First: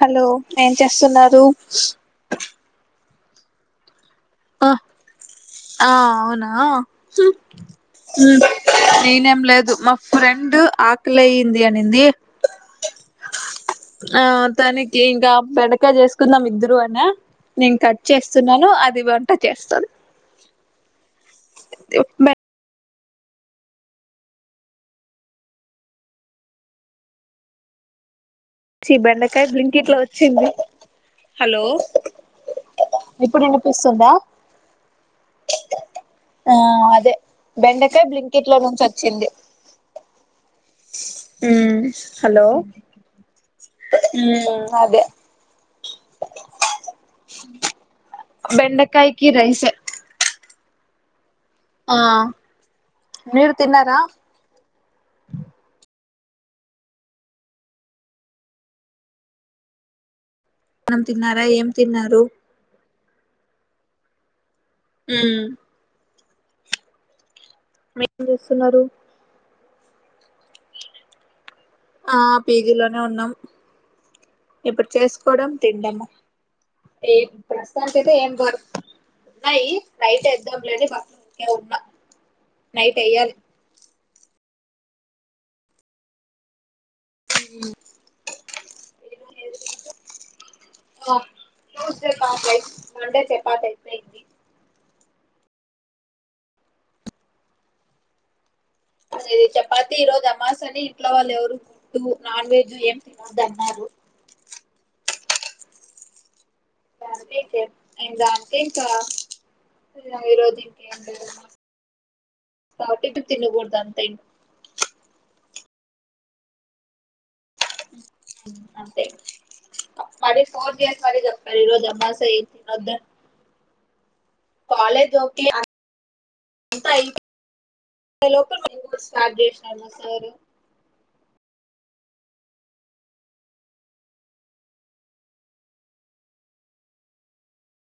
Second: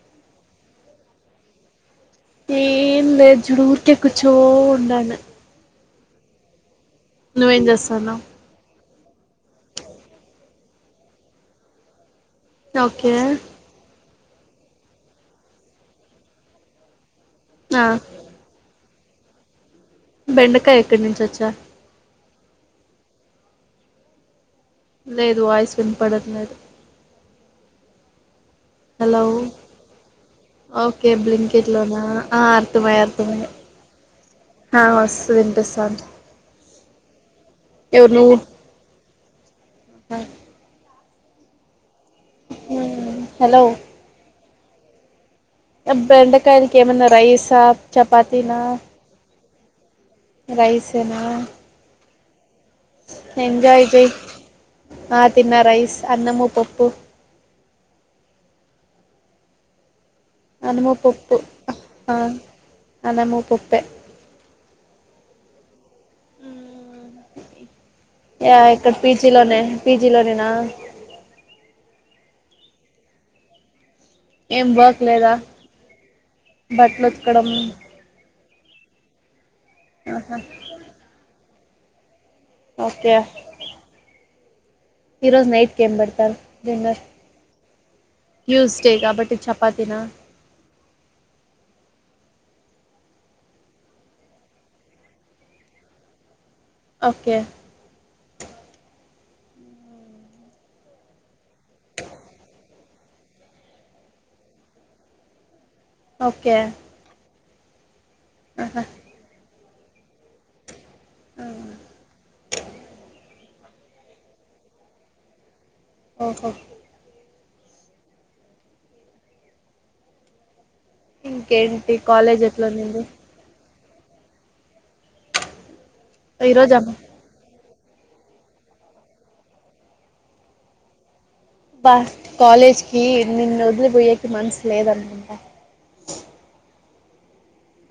Hello ఏం చేస్తున్నారు ఏం లే జూ ఊరికే కూర్చొని ఆ ఉండానా ఆ అవునా ఉ నువ్వేం చేస్తాన్నావ్ నేనేం లేదు మా ఫ్రెండ్ ఆకలి అయింది అనింది ఓకే ఆ తననికి ఇంకా బెడకా చేసుకుందాం ఇద్దరు అనా నేను ఆ కట్ చేస్తా స్తున్నాను అది వంట చేస్తుంది బెండకాయ ఎక్కడి నుంచి వచ్చా ఉప్ మెట్ లేదు వాయిస్ వినపడట్ లేదు సి హలో బెండకాయ బ్లీంక్ ఇట్ లో వచ్చింది ఓకే హలో బ్లింకిట్ లోనా ఆ అర్థమయ ఇప్పుడు అర్థమయ ఇస్తుందా ఆ వస్తు వినిపిస్తాంది ఆ అదే బెండకాయ ఎవరు నువ్వు బ్లింకెట్ లో నుంచి వచ్చింది ఉ హలో హలో అదే బెండకాయలకి ఏమనా రైసా చపాతీనా కీ రైస రైసేన ఆ మీరు ఎంజాయ్ తిన్నారా చెయ్ హ తిన్న రైస్ అన్నమూ పప్పు మనం అనుమపప్పు తిన్నారా ఏం తిన్నారు అనుముప్పప్పే ఉ ఏం యా చేస్తున్నారు ఇక్కడ పీజీలోనే పీజీ లోనేనా ఆ పేజీలోనే ఉన్నాం ఏం ఇప్పుడు వర్క్ లేదా చేసుకోవడం తిండము బట్టలు ఏ ఉతకడం ప్రసాద్ తే ఏం బర్ ఉన్నాయి రైట్ ఆహా ఎగ్జామ్లని బర్ ఉన్నా నైట్ ఓకే ఎయ్యాలి ఈరోజు నైట్ కి ఏం పెడతారు డిన్నర్ ట్యూస్డేగాబట్టి చపాతీనా ట్యూస్డే బా రైస్ మండే చపాతి ఓకే అదేది చపాతి ఈ రోజు అమాస్ అని ఇంట్లో వాళ్ళు ఎవరు గుడ్ నాన్ వెజ్ ఏం తినొద్ అన్నారు ఓకే జతేక న ఆహా జతేంకా ఈరోద్ ఆ, టి తినబూడద అంతేం ఓహో అంతే మరి ఫోన్ చేయకు మని ఈరోజు ఇంకేంటి అమాస కాలేజ్ ఎం తినొద్దాం ఎట్లుండింది కాలేజ్ గౌతీ ఈరోజు అంత అమ్మ అయి అంతే లోపల్ మనకు స్టార్ట్ చేసాము సార్ బా కాలేజ్ కి నిన్ను వదిలిపోయేకి మనసు లేదనమాంట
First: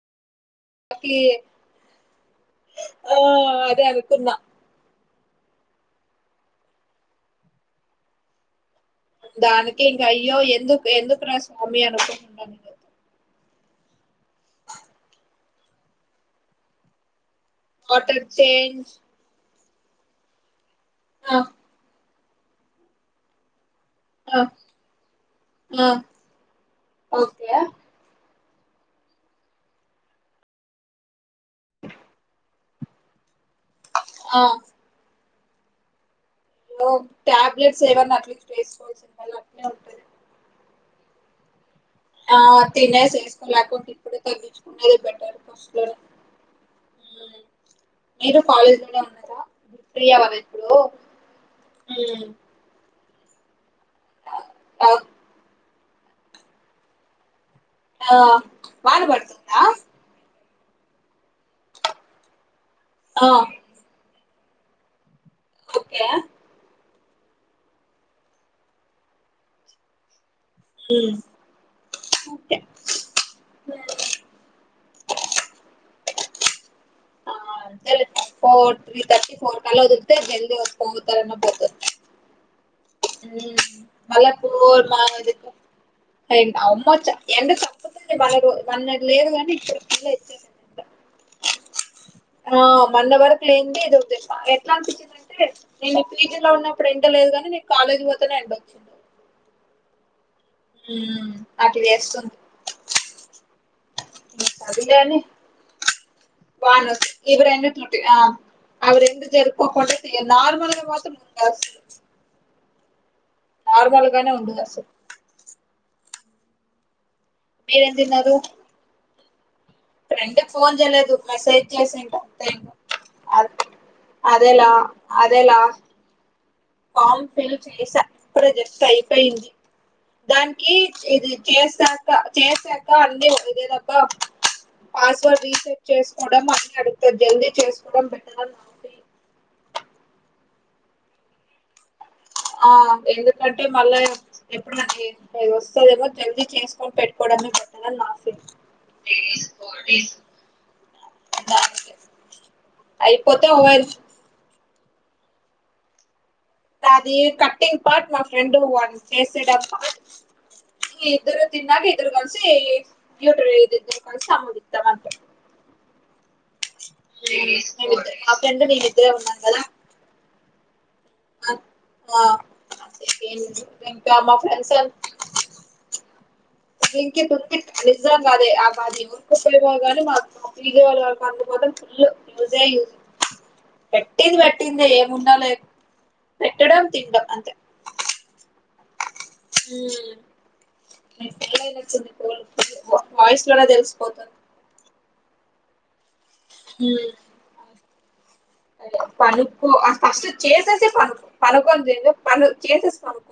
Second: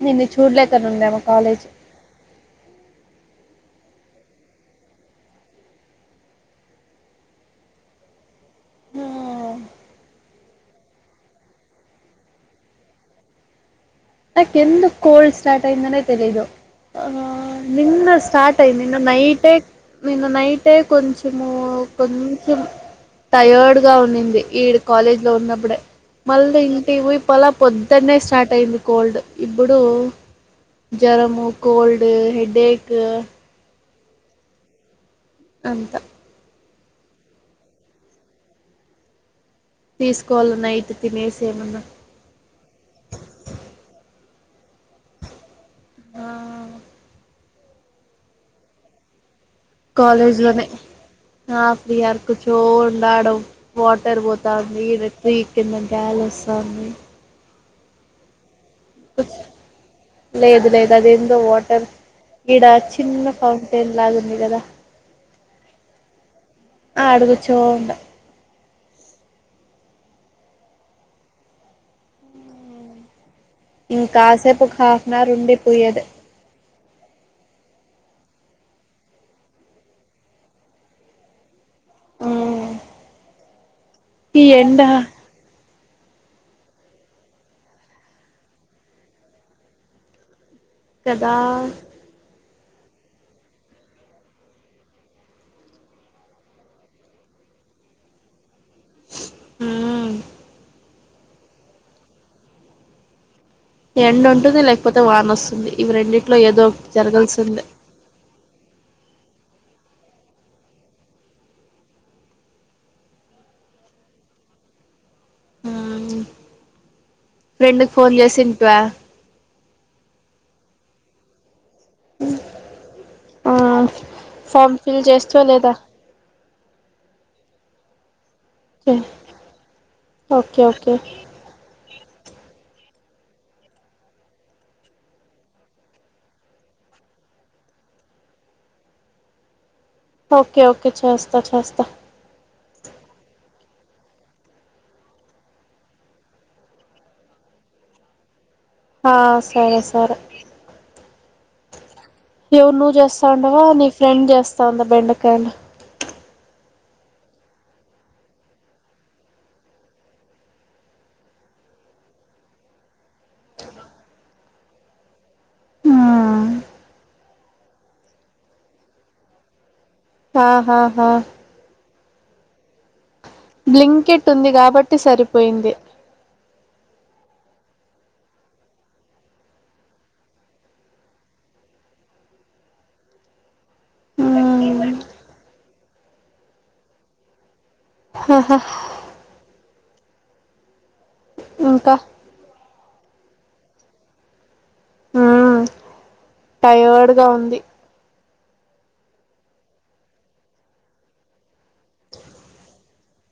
నిన్ను చూడలేక పత్లియే ఆ అదే అనుకున్నా హ్మ్. దానికి ఇంక అయ్యో ఎందుకు ఎందుకు రా స్వామి అనుకున్నాం నాకెందు కోల్డ్ స్టార్ట్ అయిందనే తెలిదు ఆ నిన్న వాటర్ స్టార్ట్ అయింది చేంజ్ నిన్న నైటే నిన్న నైటే ఆ కొంచెము కొంచెం టైయర్డ్ గా ఉండుంది ఆ ఇడ కాలేజ్ లో ఉన్నప్పుడే ఆ మళ్ళీ ఇంటికి పోయి ఓకే పొలా పొద్దు పొద్దునే స్టార్ట్ అయింది కోల్డ్, ఇప్పుడు జ్వరము కోల్డ్ హెడేక్ ఇంకా ఆ అంత ఓహ్ టాబ్లెట్స్ ఏవన్నా అట్లా వేసుకోవాల్సిన అట్లనే ఉంది తీసుకోవాల నైట్ తినేసి ఏమన్నా ఆ తినేసి వేసుకోలేకుండా ఇప్పుడే తగ్గించుకునేది బెటర్ మ్ ఆ మీరు కాలేజ్లోనే ఉన్నారా? ఫ్రీ అవ్వాలి కాలేజ్ లోనే ఇప్పుడు ఆ ఫ్రీయర్కోచ్చు రోడ్ ఆడోన్ వాటర్ పోతాంది ఆ రెడ్ ట్రీ కింద గ్యాలెట్స్ అన్ని. ఆ వాన పడుతుందా? లేదు లేదు అది ఎందో వాటర్ గిడ ఆ చిన్న ఫౌంటైన్ లాగా ఉంది కదా ఓకే ఆ ఆ అడుగు చోండ మ్ ఒకే ఇంకా కాసేపు ఒక హాఫ్ అన్ అవర్ ఉండి పోయేదే ఆ ఫోర్ త్రీ థర్టీ ఫోర్ కల వదల్తే జల్ది వస్తకోతార పోత ఆ మళ్ళ ఫోర్ మాది అమ్మచ్చ ఎండ తప్పతుండి మన లేదు కానీ ఇప్పుడు పిల్ ఇచ్చ కదా ఆ మన వరకు లేనింది ఏద ఎట్లాంటి అంటే నేను పి. జీ లో ఉన్నప్పుడు ఎండ లేదు కాని నీకు కాలేజీ పోతేనే ఎండ వచింది ఆ మ్ అట్లా వేస్తుంది ఎండ ఉంటుంది లేకపోతే సర్లేని వాన వస్తుంది ఇవి రెండిట్లో ఏదో వాన ఒక ఇవి జరగాల్సిందే రెండిట్లుంటాయి ఆ అవి రెండు జర్కోకుండా నార్మలగా మాత్రం ఎక్స్ నార్మల్ గానే ఉండదు అసలు ఫ్రెండ్ కి మీరేం ఫోన్ తిన్నారు చేసిందా ఫ్రెండ్ కి ఫోన్ చెలేదు మెసేజ్ చేసి ఉంటా ఆ అదేలా ఫామ్ ఫిల్ చేస్తివా అదేలా లేదా ఫోమ్ ఫిల్ చేశా ఇప్పుడే జక్ట్ అయిపోయింది, ఓకే దానికి ఓకే ఇది చేస్తా ఇంకా చేస్సక్కా అన్ని ఇదేదబ్బ పాస్వర్డ్ రీసెట్ చేసుకోవడం అని అడుతుంది జల్దీ చేసుకోవడం బెటర్ అ ఓకే ఓకే చేస్తా చేస్తా ఆ ఎందుకంటే మళ్ళా ఎప్పుడు అ వస్తుందేమో జల్దీ చేసుకొని పెట్టుకోవడమే బెటర్ అని నా ఫీలిం ఆ సరే సరే [inaudible] ఎవరు నువ్వు చేస్తా అయిపోతే ఉండవా ఓవైల్ నీ ఫ్రెండ్ చేస్తాందా బెండకాయలు అది కటింగ్ పార్ట్ మా ఫ్రెండ్ అది చేసేటప్పుడు ఇద్దరు తినక ఇద్దరు కలిసి ఎయి ఇ ఇద్దరు కలిసి అమ్మకి ఇతా అంటారు మా ఫ్రెండు మేమిద్దరే ఉన్నాం కదా ఆహాహా ఆ అంతే ఏం లేదు ఇంకా బ్లింకెట్ మా ఉంది ఫ్రెండ్స్ కాబట్టి సరిపోయింది బ్లింకిట్ ఉంటుంది నిజం అదే ఆ బాధ్య ఇంకు ఉపయోగగానే మాకు ఇగో వల్ల కాకపోతే ఫుల్ యూజే యూస్ పెట్టింది పెట్టింది ఏముండ లే పెట్టడం తినడం అంతే ఆహా మీరు తెలివైన ఇంకా వారు మీ వాయిస్ లోనే తెలిసిపోతాను ఉమ్ టయర్డ్ గా ఉంది పనుకో ఫస్ట్ చేసేసి పను పనుకుంది ఏంటో పను చేసేసి పనుకో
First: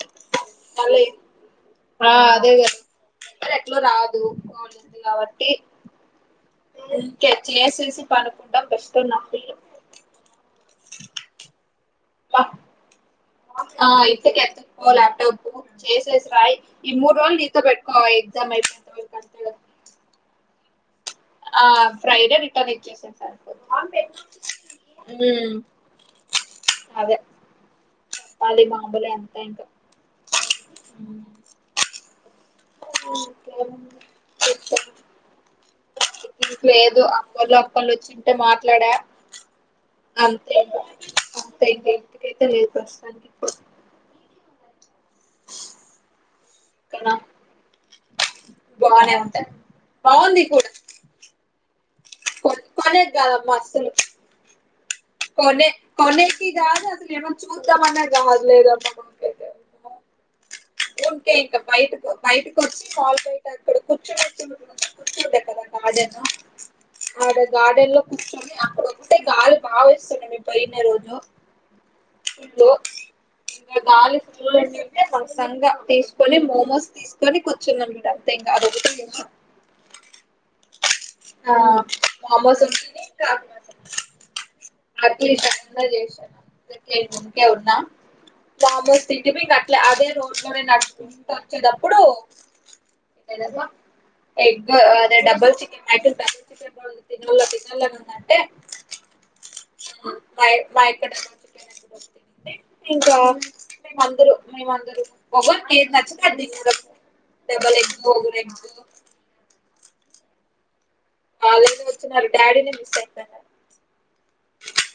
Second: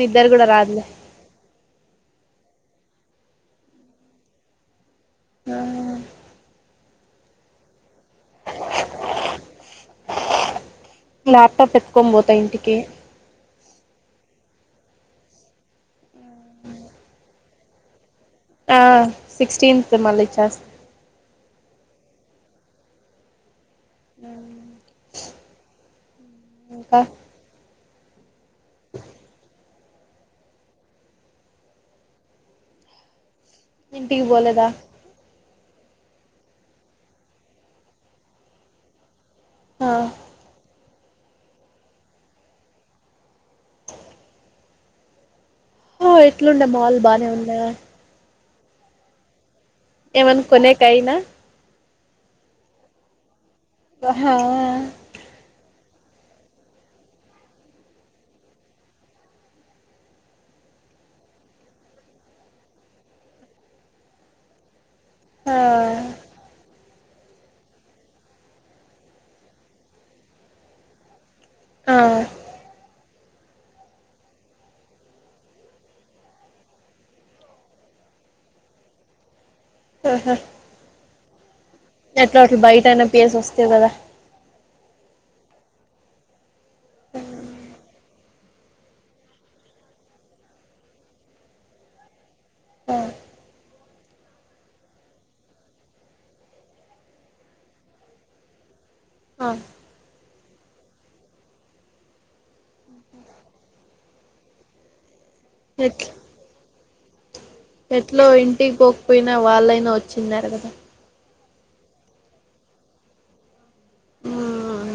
నిదర కూడా రాదులే మళ్ళీ ఆ అదే కదా ఎట్లా రాదు కాబట్టి ఇంకే చేసేసి పనుకుంటము బెస్ట్ నాకు లాప్టాప్ ఎత్తుకొని పోతా ఇంటికి ఆ అయితే కెప్టెన్ ఓ ల్యాప్టాప్ చేసేసిరాయి ఈ మూడు రోలు నీతో పెట్టుకో ఎగ్జామ్ అయి ఆ సిక్స్టీన్త్కి మళ్ళీ ఇచెస్తా ఆ ఫ్రైడే రిటర్న్ ఎక్కేసే సరిపొద్ది ఉమ్ ఇంకా అదే మళ్ళీ మామూలే అంత ఇంకా ఉమ్ ఉ ఇంటికి బోలేద లేదు అమ్మోళ్ళు అక్కోళ్ళు వచ్చింటే మాట్లాడా ఆ అంతే ఇంక అంతే ఇగ ఇంటికైతే లేదు ప్రస్తుతానికి ఇప్పుడు ఆ ఎట్లుండే మాల్ కదా బానే ఉంద బానే ఉంటయి ఏమనుకునే కైనా కొట్టుకొనేది కాదమ్మా అసలు అహా కొనే కొనేసి దాక అసలు ఏమన్నా చూద్దామనేది కాదు లేదు అమ్మ మాకీ ఉకే ఇంకా బయట బయటకు వచ్చి కాల్ బయట అక్కడ కూర్చొని వస్తు కూర్చుంటే కదా గార్డెన్ ఆ అ గార్డెన్ లో కూర్చు అక్కడ ఒక్కటే గాలి బాగా విస్తుండే మీ పోయిండే రోజు ఆ స్కూ ఇంకా గా స్కూ ఏంటంటే నింగా తీసుకొని మోమోస్ తీసుకొని కూర్చున్న మెడ అంతే ఇంకా అదొకటి ఆహా ఆ ఎట్లో అట్లా మోమోస్ ఉంటేనే బయటయినా ఇంకా పేసి వస్తె కదా అట్లీస్ట్ అదన్న చేశా అందుకే ముందె ఉన్నా వామ్మో [unintelligible] అట్లా అదే రోడ్ ల నేన్ నడుచుకుంటా వచ్చేటప్పుడు ఆ ఎగ్ అదే డబల్ చికెన్ ఎగ్ [unintelligible] తినల తినల అని ఉందంటే ఆ ఉ పై మా యక్కడ మర్చిపోయిన చూడు అ ఇంకా మేమందరూ మేమందరూ ఒకేరు కి ఏది ఎట్ నచ్చతే అది తీసుకురా డబల్ ఎగ్ ఒకరు ఎగ్ పోయినా వాళ్ళైనా వచ్చినారు కదా అలానే వచ్చినారు డాడీని మిస్ ఐతన్న ఊమ్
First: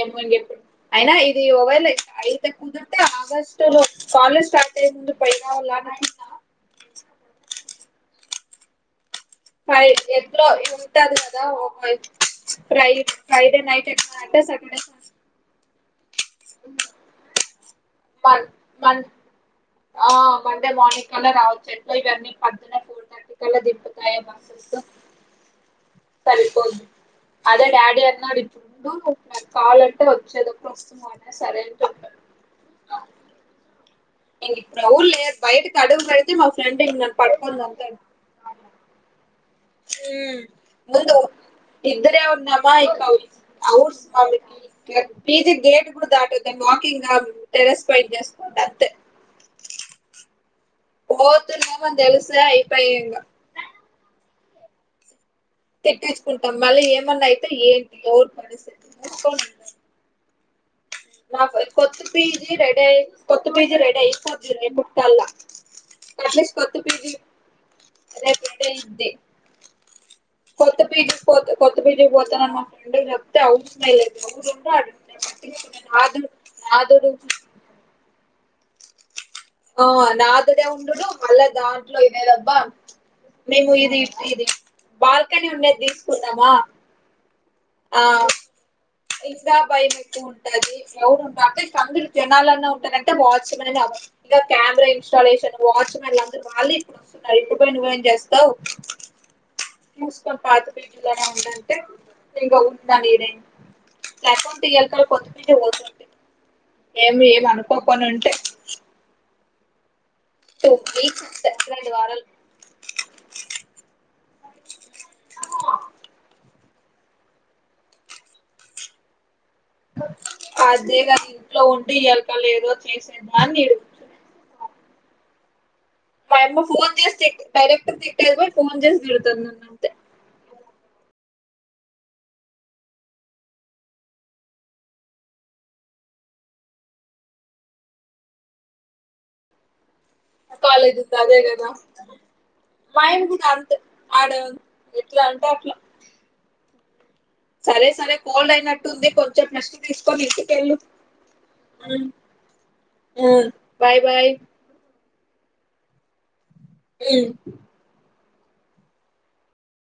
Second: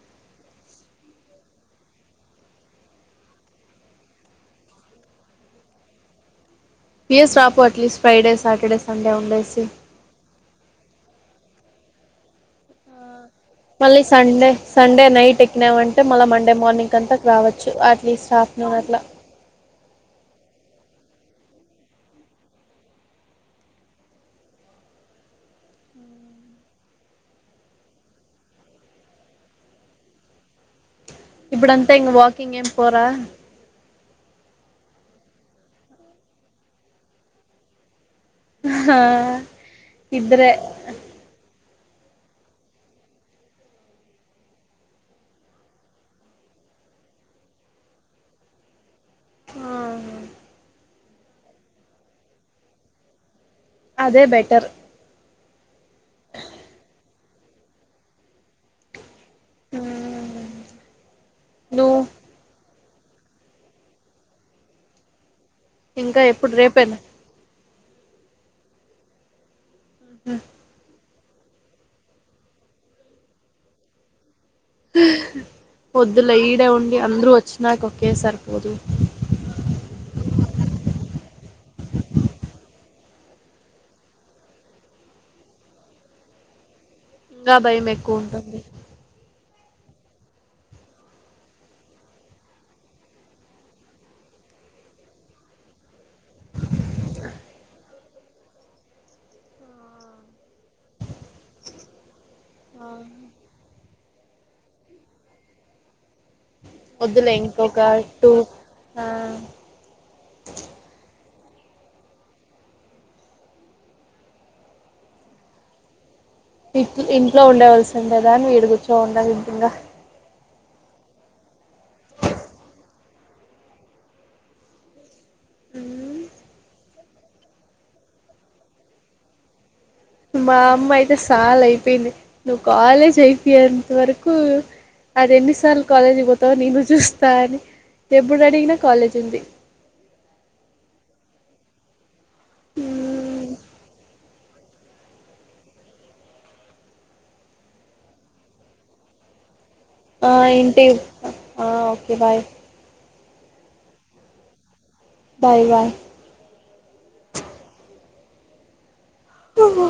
ఏమో ఇంగ ఎప్పుడు అయినా ఇది ఓవైల ఐతే అప్ ఎందుంటే ఆగస్టు లో కాలేజ్ స్టార్ట్ అయ్యే ముందు పై రావాల అని అడిగి పీస్ రాపో అట్లీస్ట్ ఫ్రైడే సాటర్డే సండే ఉండేసి ఫ్రై ఎట్లో ఇగ ఉంటాది కదా ఒక పై స్ప్రైట్ మళ్ళీ సండే సండే నైట్ కినావంటే మళ్ళీ మండే మార్నింగ్ అంతకు రావచ్చు అట్లీస్ట్ మన్ ఆఫ్ అన్ అవర్ ల మన్ ఆ మండే మార్నింగ్ కలా రావచ్చు ఎట్లా ఇవన్నీ పద్ టికాల దిబ్బతాయ బసస్ సరిపోది అదే డాడీ అన్నాడు ఇప్పుడు కావలంటే వచ్చేది ఒకరు వస్తు ఇప్పుడు అంతా ఇంగ వాకింగ్ అంత ఏం పోరా ఇంగ ఇప్పుడు ఓవుల్ లేరు బయటకి అడుగు పెడితే మా ఫ్రెండ్ ఇగ్ నన్ను పట్టుకొని తంతాడు హా ఊ ముందు ఇద్దరే వున్నాము ఇంకా అవర్స్ ఔర్స్ కాలేదు పీజీ గేట్ కూడా దాటద్దు వాకింగ్ టెరెస్ పైట్ చేసుకుంట అంతే ఆహా పోతున్నమని తెలుస్తె అయిపయి ఇంగ అదే బెటర్ తిట్టేసుకుంటాం మళ్ళీ ఏమన్నా అయితే ఏంటి ఎవరి పరిస్థితి అనుకోని ఊహు నా కది కొత్త పీజి రెడయి కొత్త పీజి రెడయి పోతది రేపటి కలా ఇంకా ఎట్లీస్ ఎప్పుడు కొత్త రేపేనా పీజీ రేపు రెడయిద్ది కొత్త పిజి కొత్త కొత్త పీజీకి పోత నన్న మా ఫ్రెండ్ చెప్తే అవసరం మె లేదు ఎవర్ ఉంటే ఆడ [unintelligible] ఒద్దులే ఈడే ఉండి అందరు వచ్చినాక ఒకేసారి పోదువు ఆ నాదడే ఉండుడు మళ్ళా దాంట్లో ఇదేదబ్బ మేము ఇది ఇది బాల్కనీ ఉండేది తీసుకునామా ఇంకా భయం ఎక్కువ ఉంటుంది ఇంకా భయం ఎక్కువ ఉంటాది అసల్ ఎవరు ఉంటరు అంటే [unintelligible] జనాలన ఉంటారు అంటే వాచ్ మెన్ ఆవలి ఇగా కెమెరా ఇన్స్టాలేషన్ వాచ్మెన్ ల అందరు వాళ్ళి ఇప్పుడు వస్తున్నారు ఇప్పుడు పోయి నువేం చేస్తావు చూసుకొని పాత పీజలనే ఉండంటే ఇంకా ఉండ నేనేం లేకుంటే ఈ యాలకల్లా కొత్త పింటికి పోతుం వద్దులే ఇంకొక ఉంటే టూ ఆ టు వీక్ సచ్చి రెండు వారాలు ఇ ఇంట్లో ఉండవలసిండే దానివి ఈడ కూర్చుని ఉండావు ఎంటి ఇంగా అదేగా ఇంట్లో ఉంటే ఇయ్యాల కల్లా ఏదో చేసే దాన్ని ఈడ కూర్చున్న మాయమ్మ ఫోన్ చేసి తిట్ డైరెక్ట్ తిట్టేది పోయి ఫోన్ చేసి తిడుతుంది నన్ను అంతే మా అమ్మ అయితే సాలైపోయింది నువ్వు కాలేజ్ అయిపోయేంత వరకు అది ఎన్నిసార్లు కాలేజ్‌కి పోతావు నేను చూస్తా అని ఎప్పుడు అడిగినా కాలేజ్ ఉంది ఆ కాలేజ్ ఉంది అదే గదా మా యమ్మ కూడా అంతే ఆడు ఎట్లా అంటే అట్లా సరే సరే కోల్డ్ అయినట్టుంది కొంసేపు రెస్ట్ తీసుకొని ఆ ఇంటికెళ్ళు ఏంటి ఆ ఓకే బాయ్ ఉమ్మ్ బాయ్ బాయ్ బాయ్ బాయ్ ఉమ్మ్ ఆహా